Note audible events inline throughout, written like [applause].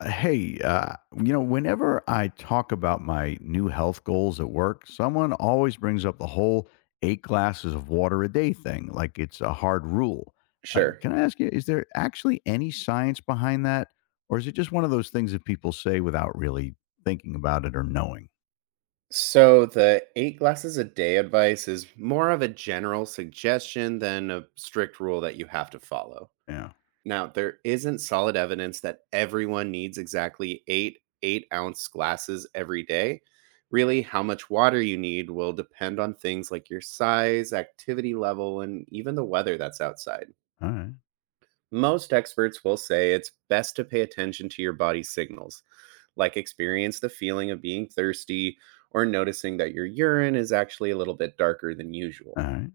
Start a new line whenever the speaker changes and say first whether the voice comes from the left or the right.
left: Whenever I talk about my new health goals at work, someone always brings up the whole eight glasses of water a day thing, like it's a hard rule.
right: Sure.
left: Can I ask you, is there actually any science behind that? Or is it just one of those things that people say without really thinking about it or knowing?
right: So the eight glasses a day advice is more of a general suggestion than a strict rule that you have to follow.
left: Yeah.
right: Now, there isn't solid evidence that everyone needs exactly 8 8-ounce glasses every day. Really, how much water you need will depend on things like your size, activity level, and even the weather that's outside.
left: All right.
right: Most experts will say it's best to pay attention to your body's signals, like experience the feeling of being thirsty or noticing that your urine is actually a little bit darker than
left: All
right: usual.
left: right.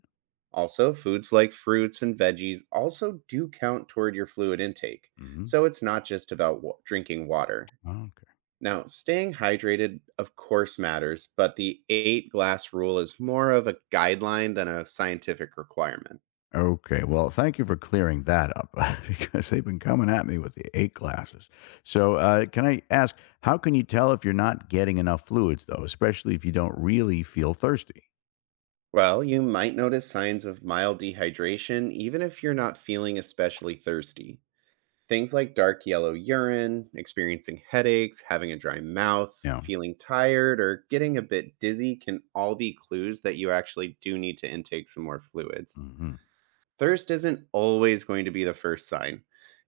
right: Also, foods like fruits and veggies also do count toward your fluid intake,
left: Mm-hmm.
right: so it's not just about drinking water.
left: Okay.
right: Now, staying hydrated, of course, matters, but the eight glass rule is more of a guideline than a scientific requirement.
left: Okay, well, thank you for clearing that up [laughs] because they've been coming at me with the eight glasses. So, can I ask, how can you tell if you're not getting enough fluids, though, especially if you don't really feel thirsty?
right: Well, you might notice signs of mild dehydration even if you're not feeling especially thirsty. Things like dark yellow urine, experiencing headaches, having a dry mouth,
left: Yeah.
right: feeling tired, or getting a bit dizzy can all be clues that you actually do need to intake some more fluids.
left: Hmm.
right: Thirst isn't always going to be the first sign,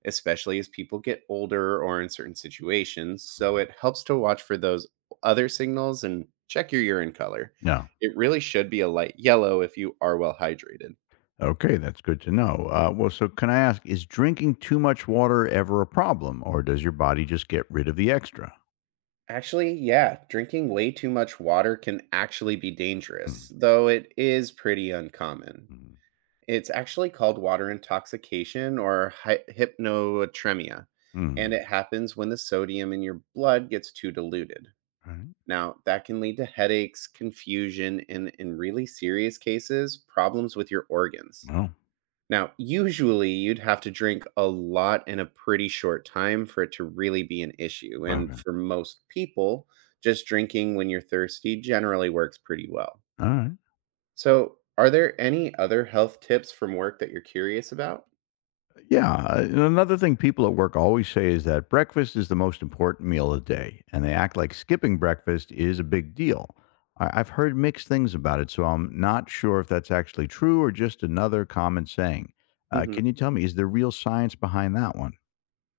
right: especially as people get older or in certain situations, so it helps to watch for those other signals and check your urine color.
left: Yeah.
right: It really should be a light yellow if you are well hydrated.
left: Okay, that's good to know. Well, so can I ask, is drinking too much water ever a problem, or does your body just get rid of the extra?
right: Actually, yeah, drinking way too much water can actually be
left: Mm-hmm.
right: dangerous, though it is pretty uncommon. It's actually called water intoxication or hypnotremia, and
left: Mm-hmm.
right: it happens when the sodium in your blood gets too diluted.
left: All right.
right: Now, that can lead to headaches, confusion, and in really serious cases, problems with your organs. Now, usually you'd have to drink a lot in a pretty short time for it to really be an issue.
left: Well,
right: And
left: okay.
right: for most people, just drinking when you're thirsty generally works pretty well.
left: All right.
right: So, are there any other health tips from work that you're curious about?
left: Yeah, and another thing people at work always say is that breakfast is the most important meal of the day, and they act like skipping breakfast is a big deal. I've heard mixed things about it, so I'm not sure if that's actually true or just another common saying.
right: Mm-hmm.
left: Can you tell me, is there real science behind that one?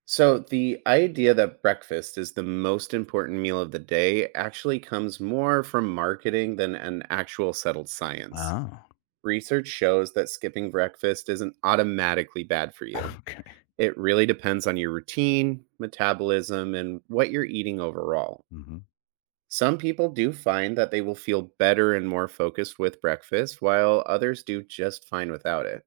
right: So, the idea that breakfast is the most important meal of the day actually comes more from marketing than an actual settled science.
left: Oh,
right: Research shows that skipping breakfast isn't automatically bad for you.
left: [laughs] okay.
right: It really depends on your routine, metabolism, and what you're eating overall.
left: Hmm.
right: Some people do find that they will feel better and more focused with breakfast, while others do just fine without it.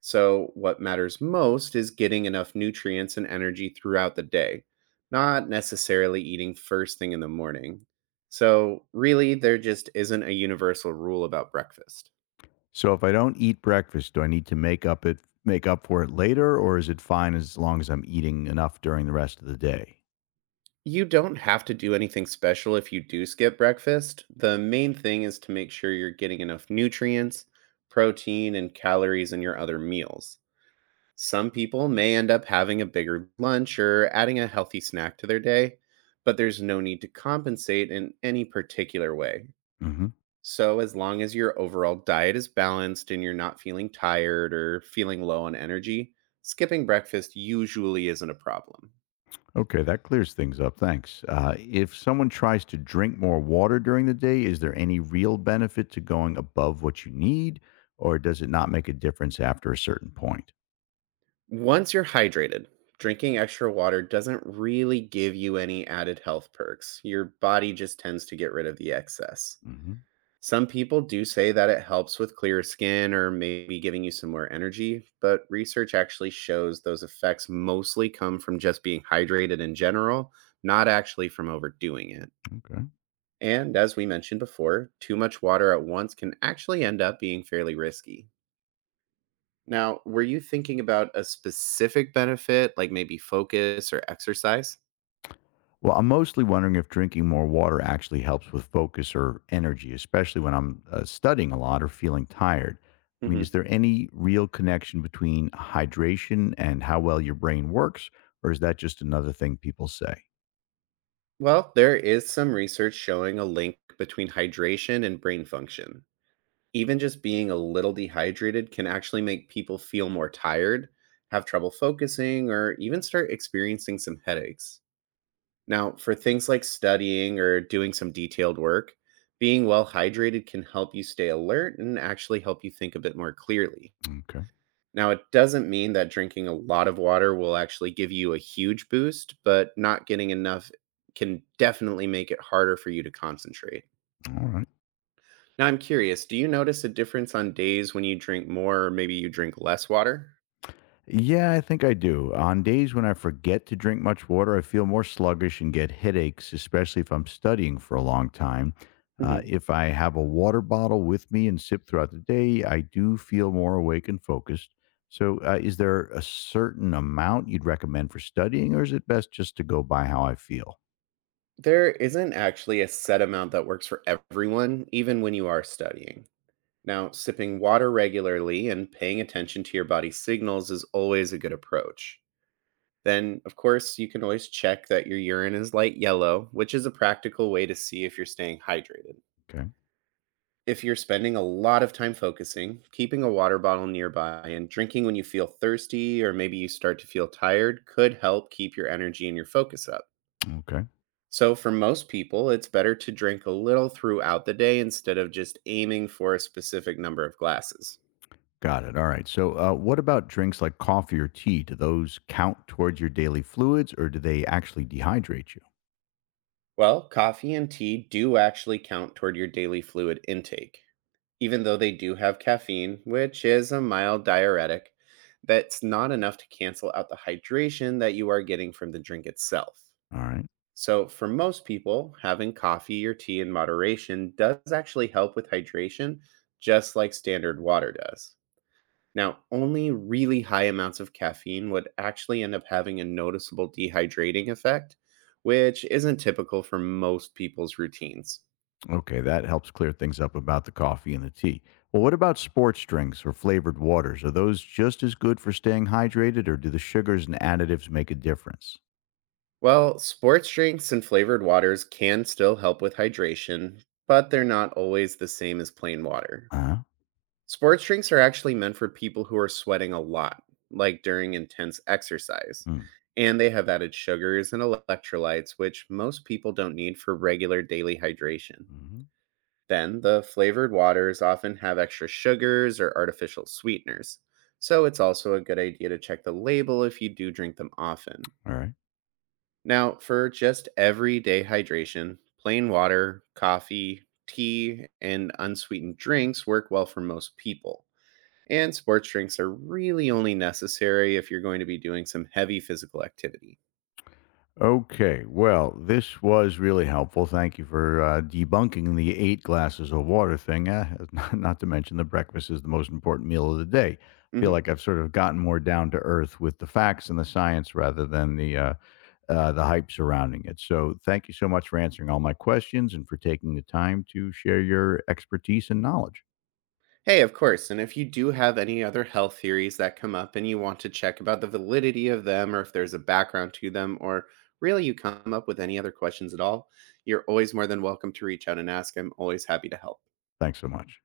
right: So, what matters most is getting enough nutrients and energy throughout the day, not necessarily eating first thing in the morning. So, really, there just isn't a universal rule about breakfast.
left: So if I don't eat breakfast, do I need to make up for it later, or is it fine as long as I'm eating enough during the rest of the day?
right: You don't have to do anything special if you do skip breakfast. The main thing is to make sure you're getting enough nutrients, protein, and calories in your other meals. Some people may end up having a bigger lunch or adding a healthy snack to their day, but there's no need to compensate in any particular way. So, as long as your overall diet is balanced and you're not feeling tired or feeling low on energy, skipping breakfast usually isn't a problem.
left: Okay, that clears things up. Thanks. If someone tries to drink more water during the day, is there any real benefit to going above what you need, or does it not make a difference after a certain point?
right: Once you're hydrated, drinking extra water doesn't really give you any added health perks. Your body just tends to get rid of the excess.
left: Hmm.
right: Some people do say that it helps with clear skin or maybe giving you some more energy, but research actually shows those effects mostly come from just being hydrated in general, not actually from overdoing it.
left: Okay.
right: And as we mentioned before, too much water at once can actually end up being fairly risky. Now, were you thinking about a specific benefit, like maybe focus or exercise?
left: Well, I'm mostly wondering if drinking more water actually helps with focus or energy, especially when I'm studying a lot or feeling tired. I mean, is
right: Hmm.
left: there any real connection between hydration and how well your brain works, or is that just another thing people say?
right: Well, there is some research showing a link between hydration and brain function. Even just being a little dehydrated can actually make people feel more tired, have trouble focusing, or even start experiencing some headaches. Now, for things like studying or doing some detailed work, being well hydrated can help you stay alert and actually help you think a bit more clearly.
left: Okay.
right: Now, it doesn't mean that drinking a lot of water will actually give you a huge boost, but not getting enough can definitely make it harder for you to concentrate.
left: All right.
right: Now I'm curious, do you notice a difference on days when you drink more or maybe you drink less water?
left: Yeah, I think I do. On days when I forget to drink much water, I feel more sluggish and get headaches, especially if I'm studying for a long time.
right: Mhm.
left: If I have a water bottle with me and sip throughout the day, I do feel more awake and focused. So, is there a certain amount you'd recommend for studying, or is it best just to go by how I feel?
right: There isn't actually a set amount that works for everyone, even when you are studying. Now, sipping water regularly and paying attention to your body's signals is always a good approach. Then, of course, you can always check that your urine is light yellow, which is a practical way to see if you're staying hydrated.
left: Okay.
right: If you're spending a lot of time focusing, keeping a water bottle nearby and drinking when you feel thirsty or maybe you start to feel tired could help keep your energy and your focus up.
left: Okay.
right: So, for most people, it's better to drink a little throughout the day instead of just aiming for a specific number of glasses.
left: Got it. All right. So, what about drinks like coffee or tea? Do those count towards your daily fluids, or do they actually dehydrate you?
right: Well, coffee and tea do actually count toward your daily fluid intake, even though they do have caffeine, which is a mild diuretic that's not enough to cancel out the hydration that you are getting from the drink itself.
left: All right.
right: So, for most people, having coffee or tea in moderation does actually help with hydration, just like standard water does. Now, only really high amounts of caffeine would actually end up having a noticeable dehydrating effect, which isn't typical for most people's routines.
left: Okay, that helps clear things up about the coffee and the tea. Well, what about sports drinks or flavored waters? Are those just as good for staying hydrated, or do the sugars and additives make a difference?
right: Well, sports drinks and flavored waters can still help with hydration, but they're not always the same as plain water.
left: Uh huh.
right: Sports drinks are actually meant for people who are sweating a lot, like during intense exercise. And they have added sugars and electrolytes, which most people don't need for regular daily hydration.
left: Mm-hmm.
right: Then, the flavored waters often have extra sugars or artificial sweeteners. So, it's also a good idea to check the label if you do drink them often.
left: All right.
right: Now, for just everyday hydration, plain water, coffee, tea, and unsweetened drinks work well for most people. And sports drinks are really only necessary if you're going to be doing some heavy physical activity.
left: Okay. Well, this was really helpful. Thank you for debunking the eight glasses of water thing. [laughs] Not to mention the breakfast is the most important meal of the day. I feel
right: Mhm.
left: like I've sort of gotten more down to earth with the facts and the science rather than the hype surrounding it. So, thank you so much for answering all my questions and for taking the time to share your expertise and knowledge.
right: Hey, of course. And if you do have any other health theories that come up and you want to check about the validity of them or if there's a background to them or really you come up with any other questions at all, you're always more than welcome to reach out and ask. I'm always happy to help.
left: Thanks so much.